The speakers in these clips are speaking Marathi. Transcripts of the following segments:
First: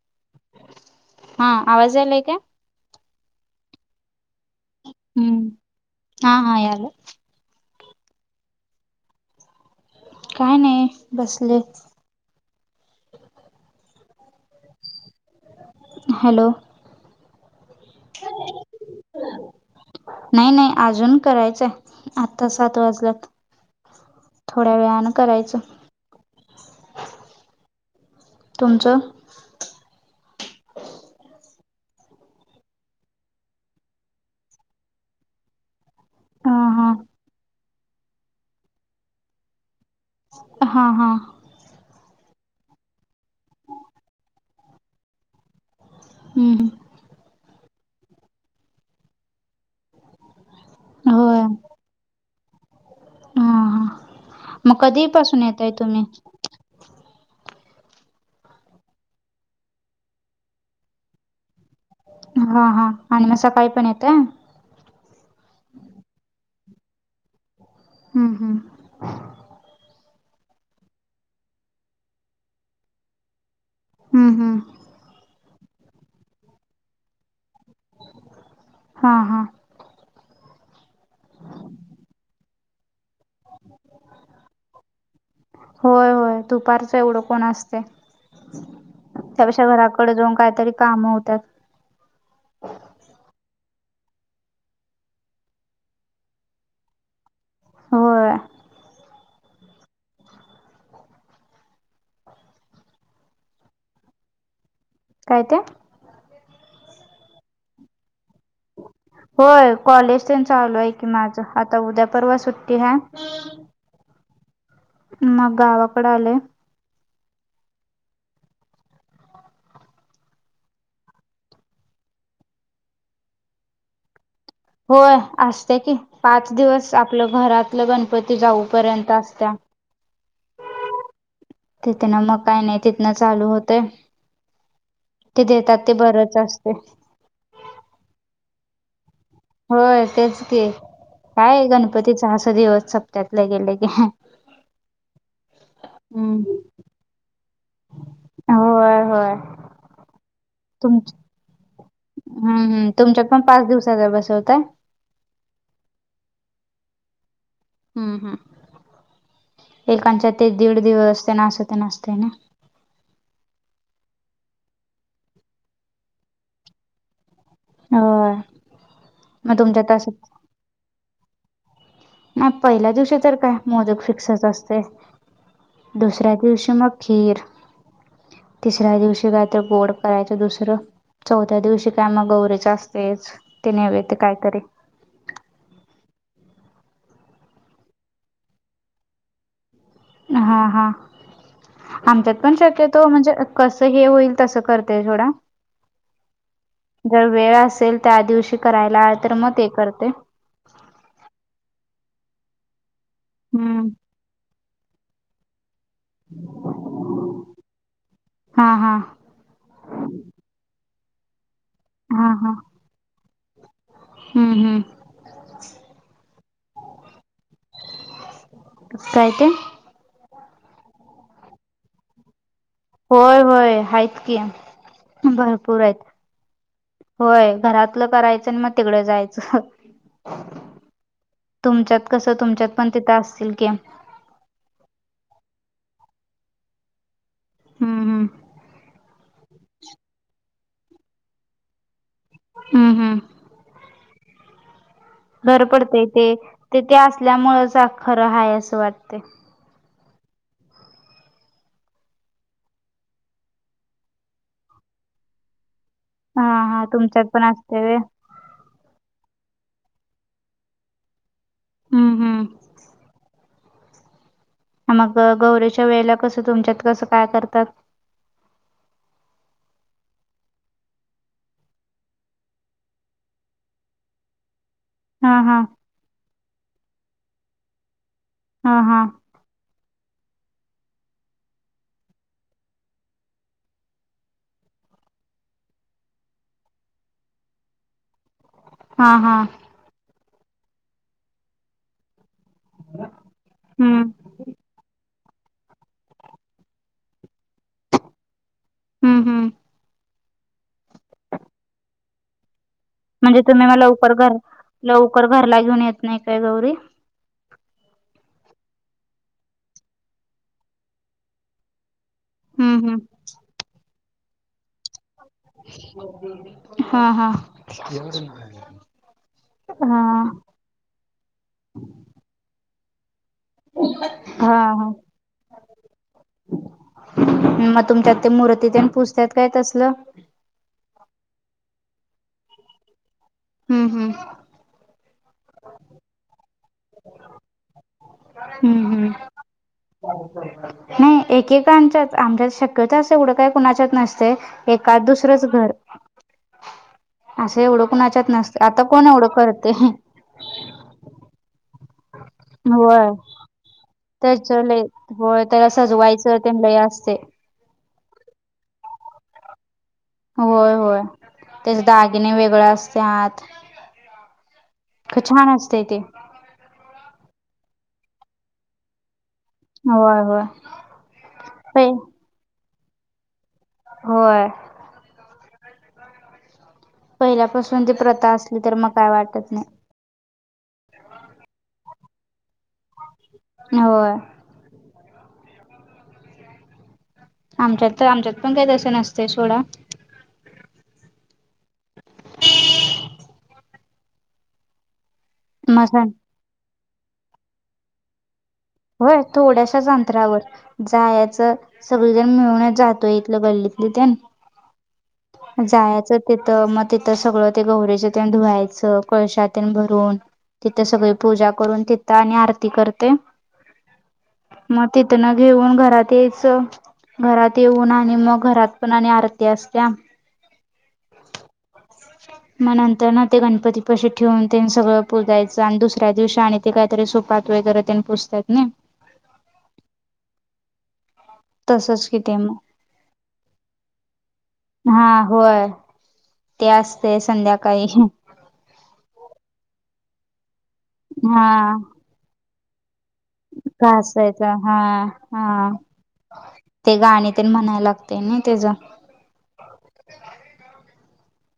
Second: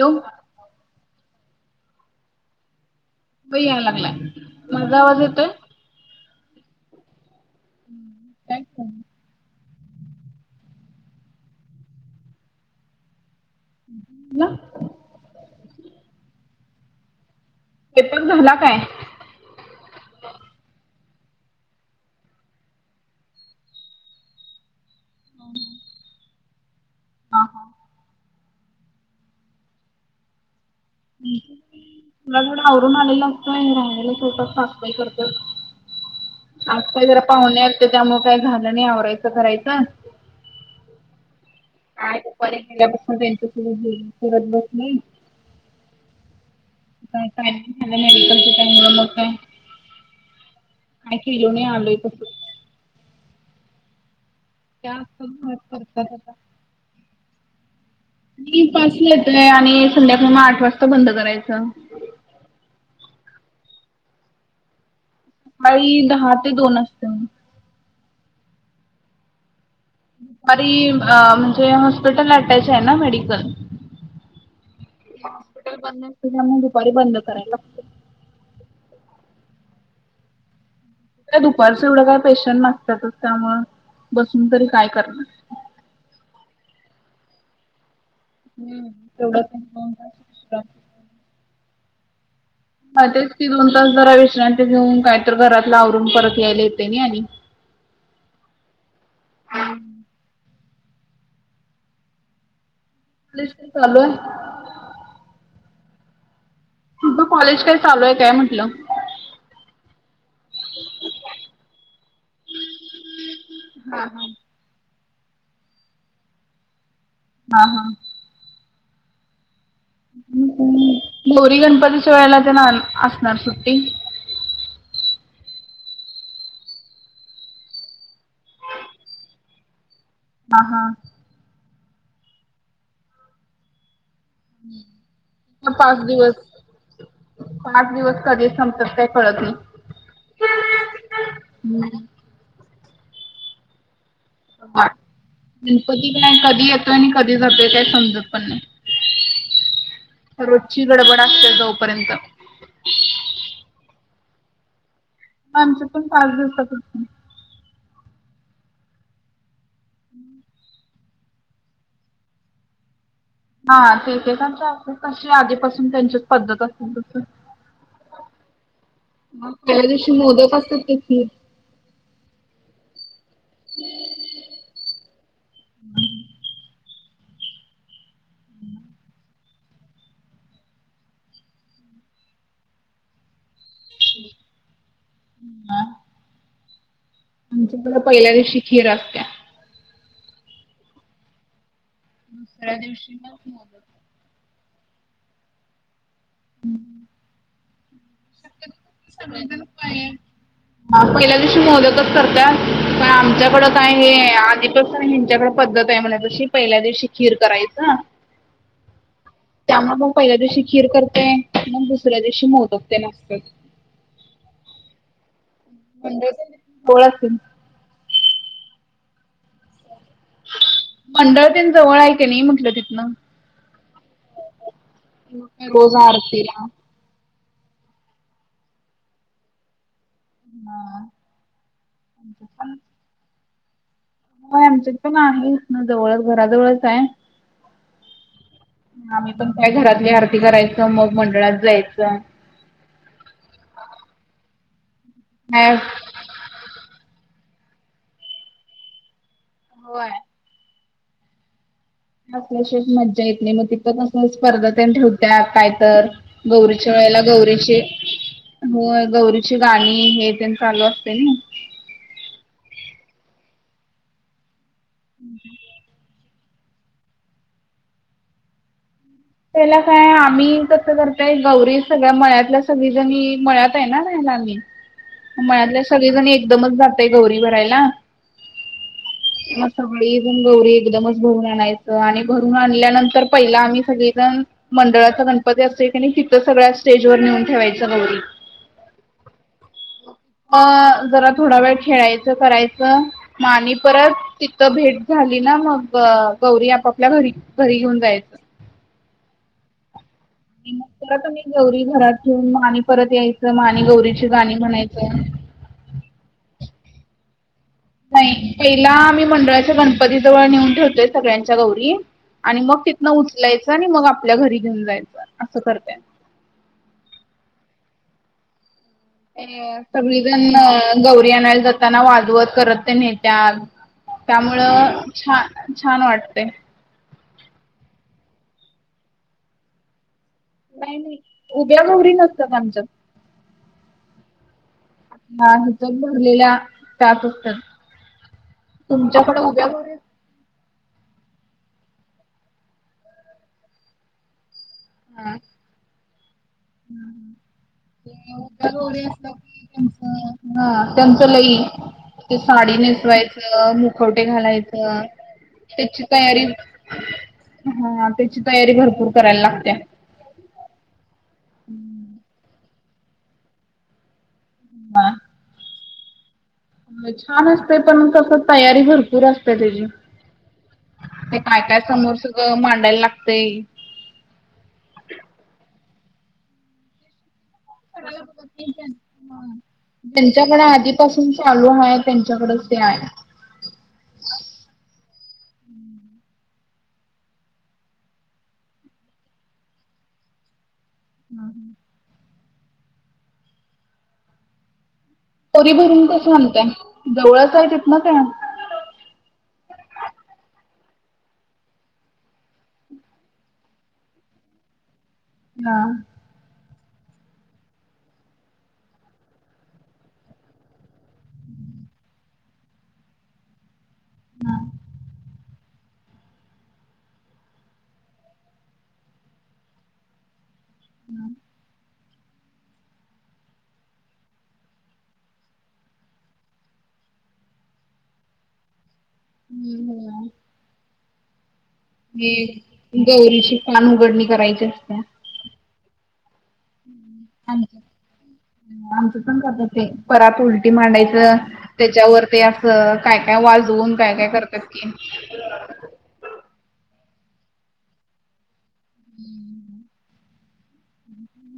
हॅलो हा आवाजलाय का ब याय लागलाय माझझा आवाज येत हम्म हा हा यायलाय. काय काय नाही बसले [unintelligible] हॅलो. ते पण झाला काय? नाही नाही अजून करायचंय आत्ता सात वाजला थोड्या वेळान करायचं. आहो तुमचं? तुला घर आवरून आलेलं असतं राहलेला स्वयंपाक सासुबाई करतात. हा आज हा काही जरा पाहुण्या आलते तर त्यामुळे काय झालं नाही आवरायचं करायचं. हा हा दुपारी गेल्यापसून त्यांच [unintelligible] बसली हम्म झालं मेडिकलच्या टाईमला काय होय केेलो नाही आलोय तसं हा हा मग त्या कधी असतात पासून घरात येताय तुम्ही? करतात आता. मी पाचला येतोय आणि संध्याकाळ मग आठ वाजता बंद करायचं. हा हा आणि मग सकाळी पण येतंय. सकाळीदहा ते दोन असत. हम्म हम्म दुपारी म्हणजे हॉस्पिटल अटॅच आहे ना मेडिकल हम्म हम्म हॉस्पिटल बंद केल्याने मग दुपारी बंद करायला लागते. हा हा काय दुपारचं एवढं काय पेशंट नसतातच त्यामुळे बसून तरी काय करणार? होय होय दुपारच एवढं कोण असते. हम्म. तेवढंच एक त्यापेक्षा दोन तास घराकडे जाऊन काहीतरी विश्रांती. कामं होत्या. हा तेच ती दोन तास जरा विश्रांती घेऊन काय तर घरातला आवरून परत यायला येते नाही आणि होय. [unintelligible] कॉलेज पण चालू आहे काय ते? तुझं कॉलेज काय चालू आहे काय म्हटलं? होय कॉलेज ते न चालू आहे की माझं आता उद्या परवा सुट्टी हाय हा हा मग गावकड आले हा हा गौरी गणपतीच्या वेळेला ते ना असणार सुट्टी. होय असते की पाच दिवस आपलं घरातलं गणपती जाऊपर्यंत असत्या. हा हा. तिथे ना म काय नाही तिथन चालू होतय ते मग देतात ते पाच दिवस. बरंच असते पाच दिवस कधी संपतात ते कळत नाही. होय तेच की काय गणपतीचा अस दिवस सप्त्यातलं गेलं की गणपती काय हम्म कधी येतोय आणि कधी जातोय काय समजत पण होय होय नाही रोजची तुमच गडबड असते जा हम्म हम्म तुमच्यात पण पाच दिवसाचा बसवताय? आमच्या पण पाच दिवसाचा हम्म हम्म एांच्या ते दीड दिवस ते ना असं ते नासते ना. हा ते ते असे तशी आधीपासून त्यांचीच पद्धत असतील तस होय मग तुमच्या त्यादिवशी तासात मोदक असत्यात तथे नाही पहिल्या दिवशी तर काय मोदक फिक्सच असते. दुसऱ्या दिवशी मग खीर तिसऱ्या दिवशी काय तर गोड करायचं दुसरं चौथ्या दिवशी काय मग गौरीेच असतेच ते नेवहे ते कायतरी ह् ह आमच्याकडे पहिल्या दिवशी खीर असते. हा हा आमच्यात पण दुसऱ्या शक्यतो दिवशी म्हणजे मग मोदक. कस हे होईल तस करत ते ोडा जर वेळ असेल त्या दिवशी करायला तर मग ते करते. हा पहिल्या दिवशी मोदकच करत पण आमच्याकडं हम्म काय हे आ त हिंच्याकडे पद्धत आहे म्हणा जशी पहिल्या दिवशी खीर करायचं हा हा. त्यामुळे मग पहिल्या दिवशी खीर करते मग दुसऱ्या हा दिवशी हा मोदकते नसत. हम्म हम्. म्हण कोळ अस इपय ते? मंडळतेन जवळ क नाही म्हटलं तिथन? होय होय आहेत की मग काय भरपूर रोज आहेत. आरतीला होय घरातलं करायचं आणि मग तिकडं जायचं. हा. तुमच्यात कस तुमच्यात पण तिथं असतील की. आमच्यात पण आहे ना जवळच घराजवळच आहे हम हम. आम्ही पण काय घरातली आरती करायच मग मंडळात जायचं हम्म हम्. घर काय पडते ते ते ते असल्यामुळेंच खरं आहेय असं वाटते होय कल्याशच मजा येत नाही मग तिं क स्पर्धा त्या ठेवत्या काय तर हा हा गौरीच्या वेळेला तुमच्यात पण गौरीचे असतंय व्हय हो गौरीची गाणी हे पण चालू असते ना हम्म हम्म मग गौरीच्या वेळेला कस तुमच्यात कसं काय करतात त्याला काय आम्ही कस करताय गौरी सगळ्या मळ्यातल्या सगळी जणी मळ्यात रायला हा म हा मळले सगळेजणी एकदमच जातय गौरी भरायला हा हा मग सगळीऊन गौरी एकदमच भरून आणायचं आणि भरून आणल्यानंतर पहिला आम्ही सगळे मंडळाचा गणपती असेल की नाही तिथं सगळ्या स्टेज वर नेऊन ठेवायच गौरी हा हा म जरा थोडा वेळ खेळायचं करायचं म आणि हम्म परत तिथथं भेट झाली ना मग गौरी आपापल्या घरी घरी घेऊन जायच हम्म हम्म मग आम्ही गौरी घरात ठेऊन मा आणि परत म्हणजे यायचं मग तुम्ही म आणि लवकर गौरीची घर गाणी म्हणायचं लवकर घरला घेऊन येत नाही काय गौरी नाही पहिला मम्ही मंडळाच्या गणपती जवळ नेऊन ठेवतोय सगळ्यांच्या गौरी आणि मग हम्म हम्म तिथनं उचलायचं आणि मग आपल्या घरी घेऊन जायचं असं करतेय हा हा अ हा सगळीजण गौरी आणायला जाताना वादवद करत ते न त्या हा हा त्यामुळं छान छान वाटते मग तुमच्यात ते मूर्तीत आणि पुसतात काय तसलं नाही नाही उभ्या मोहरी नसतात आमच्या हम्म हम्म ह हथ भरलेल्या त्यात असत्या हम्म हम्म. तुमच्याकडे उभ्या नाही एकेकांच्या आमच्यात शक्यता असं एवढं काय कुणाच्यात नसते एका हा दुसरंच घर असं एवढं कोणाच्यात ते नसते उभ्या आता गौरी कोण एवढं असलं की करते त्यांचं हा त्यांचं लई ते साडी होय नेसवायचं मुखवटे त्याच लय घालायचं होय त्याला त्याची सजवायचं तयारी तेन लय असतंय. हा त्याची तयारी भरपूर करायला लागते होय होय त्याचे दागिने वेगळ असते आत हा ख छान असतय ते छान असते पण तस तयारी भरपूर असते होय होय ते काय काय पै समोर सग मांडायला लागतय होय पहिल्यापासून ती प्रथा असली तर मग काय वाटत नाही त्यांच्याकडे आधीपासून चालू आहे त्यांच्याकडेच ते आहे हो आमच्यात तर आमच्यात पण काही तसं नसते सोडा हम पोरी मसा भरून कसं आणताय जवळच आहेय तथ ना काय होय थोड्याश्याच अंतरावर जायच सगळेजण मिळण्यात जातोय इथलं गल्लीतले तेण हा. जायचं तिथं मग तिथं सगळं ते गौरीेच धुवायचं कळशातात भरून तिथे सगळी पूजा करून तिथं आणि आरती करते हा. मग तिथून घेऊन घरात यायचं घरात येऊन आणि मग घरात पण आणि आरती असत्या हम् मग नंतर ना ते गणपती पशी ठेवून त्यां सगळं प पुजायचं आणि दुसऱ्या दिवशी आणि ते काहीतरी सोपात वगैरे त्यांनी पुोसतात ना. हम् हम. तसंच कि ते मग हे गौरीची पान उघडणी करायची. असत्या. हा होय ते असते संध्याकाळी आमचं पण करतच आहे परत उलटी मांडायचं हा त्याच्यावर ते असं काय काय वाजवून काय काय घासायचा करतात हा की हा ते गाणी तर म्हणायला लागते ना त्याच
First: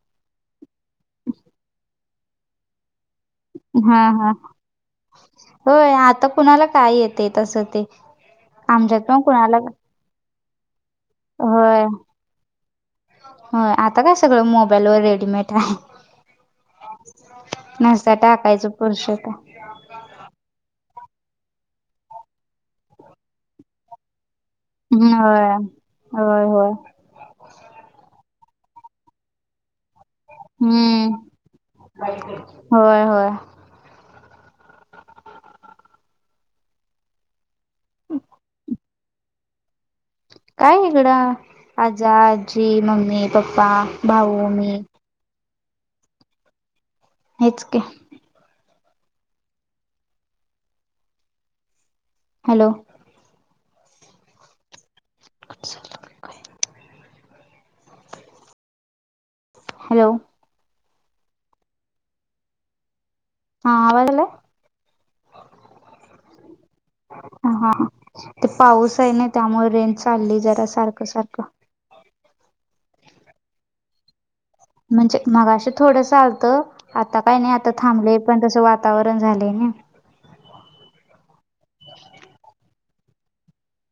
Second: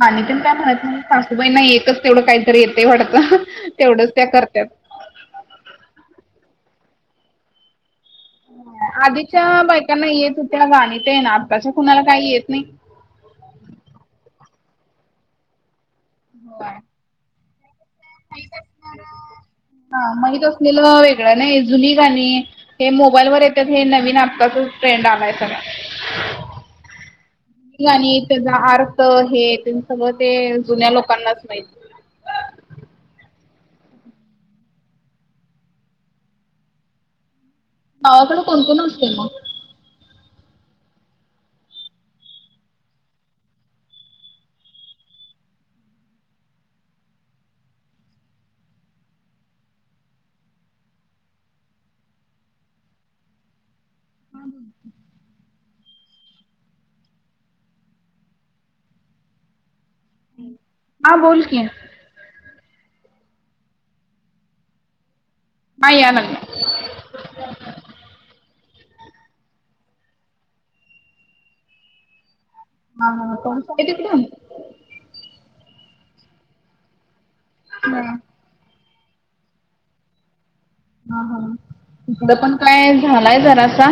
आणििकण काय म्हणत सासूबाईना येतच तेवढं काहीतरी येतंय वाटतं. हा तेवढंच त्या हा करत्यात. होय आता कुणाला काय येते तसं ते आमच्यात पण आधीच्या कुणाला बायकांना येत होत्या गाणीत ना आताच्या खुणाला काही येत नाही. हो आता काय सगळं मोबाईल व रेडीमेड आहे. हो. नसता टाकायच पुरुषता हा माहीत असलेलं वेगळं नाही जुनी काणी हे मोबाईल वर येतात हे नवीन आपताचच ् ह होय होय. आणि त्याचा अर्थ हे सगळं ते जुन्या हम्म लोकांनाच माहिती होय होय. गावाकडे कोणकण असते मग काय इकडं आजा आजी मम्मी पप्पा भाऊ मी हेच के. हॅलो. हा बोल. [inaudible] हॅलो. हा बोल क. हा आजला माय आन ह हा. ते पाऊस आहे ना त्यामुळे रेन चालली जरा सारखं सारखं. हा ह कोण सळी ते क म्हणजे मगं थोडं चालतं आता काय नाही आता हां. थांबले पण तस वा. वातावरण झालेय ना. हा हा तकड पण काय झालाय जरासा.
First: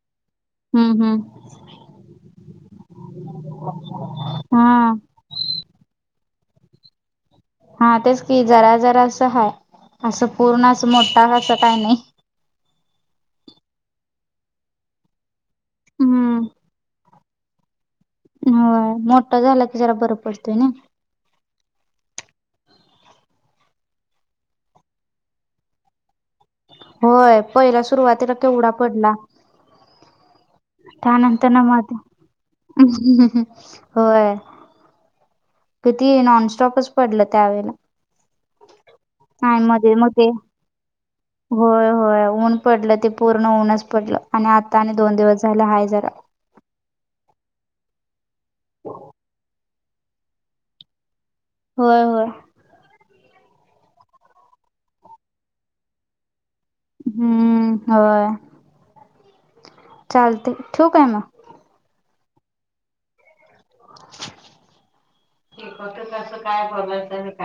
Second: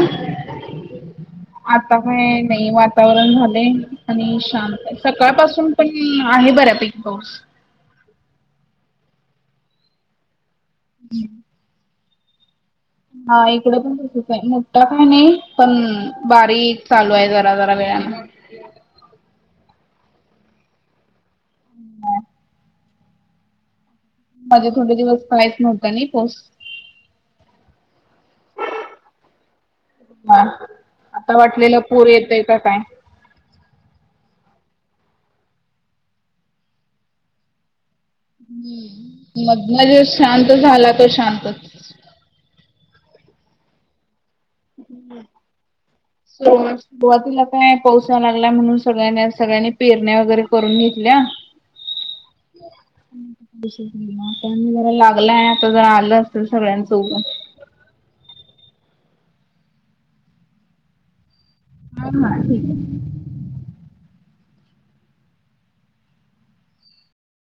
हम्म हम्म आता काय नाही वातावरण झाले आणि हा शांत सकाळपासून पण आहे बऱ्या पिकबाऊस हा तेच की जरा जरा असं हा असं पूर्ण अस मोठा असं काही नाही. हा इकड पण तसच आहे मोठा काय नाही पण हम्म बारीक चालू आहे झा. वे ना. ह मोटाझ झाला की जरा बर पडतव ना. माझे थोडे दिवस कायच नव्हत नाही पोच होय पहिला सुरुवातीला केवडा पडला. हा आता त्यानंतर ना वाटलेलं मध्ये पूर येतय का काय. होय. कती नॉनस्टॉपच पडलं त्यावेळेला ् मग म्हजे मग ते शांत झाला तो शांत. होय होय ऊन पडलं ते पूर्ण ऊनच पडलं आणि आता आणि दोन दिवस झाले हाय जरा स सुरवातीला काय पाोसाय लागला म्हणून सगळ्यां सगळ्यांनी पेरण्या वगैरे करून घेतल्या. होय होय. जरा लागलं आहे आता जरा आलं असेल सगळ्यां हम्म होय चालते ठेव काय मग हा हा ठीक आहे. ठीक होत कस काय बोलायचं काही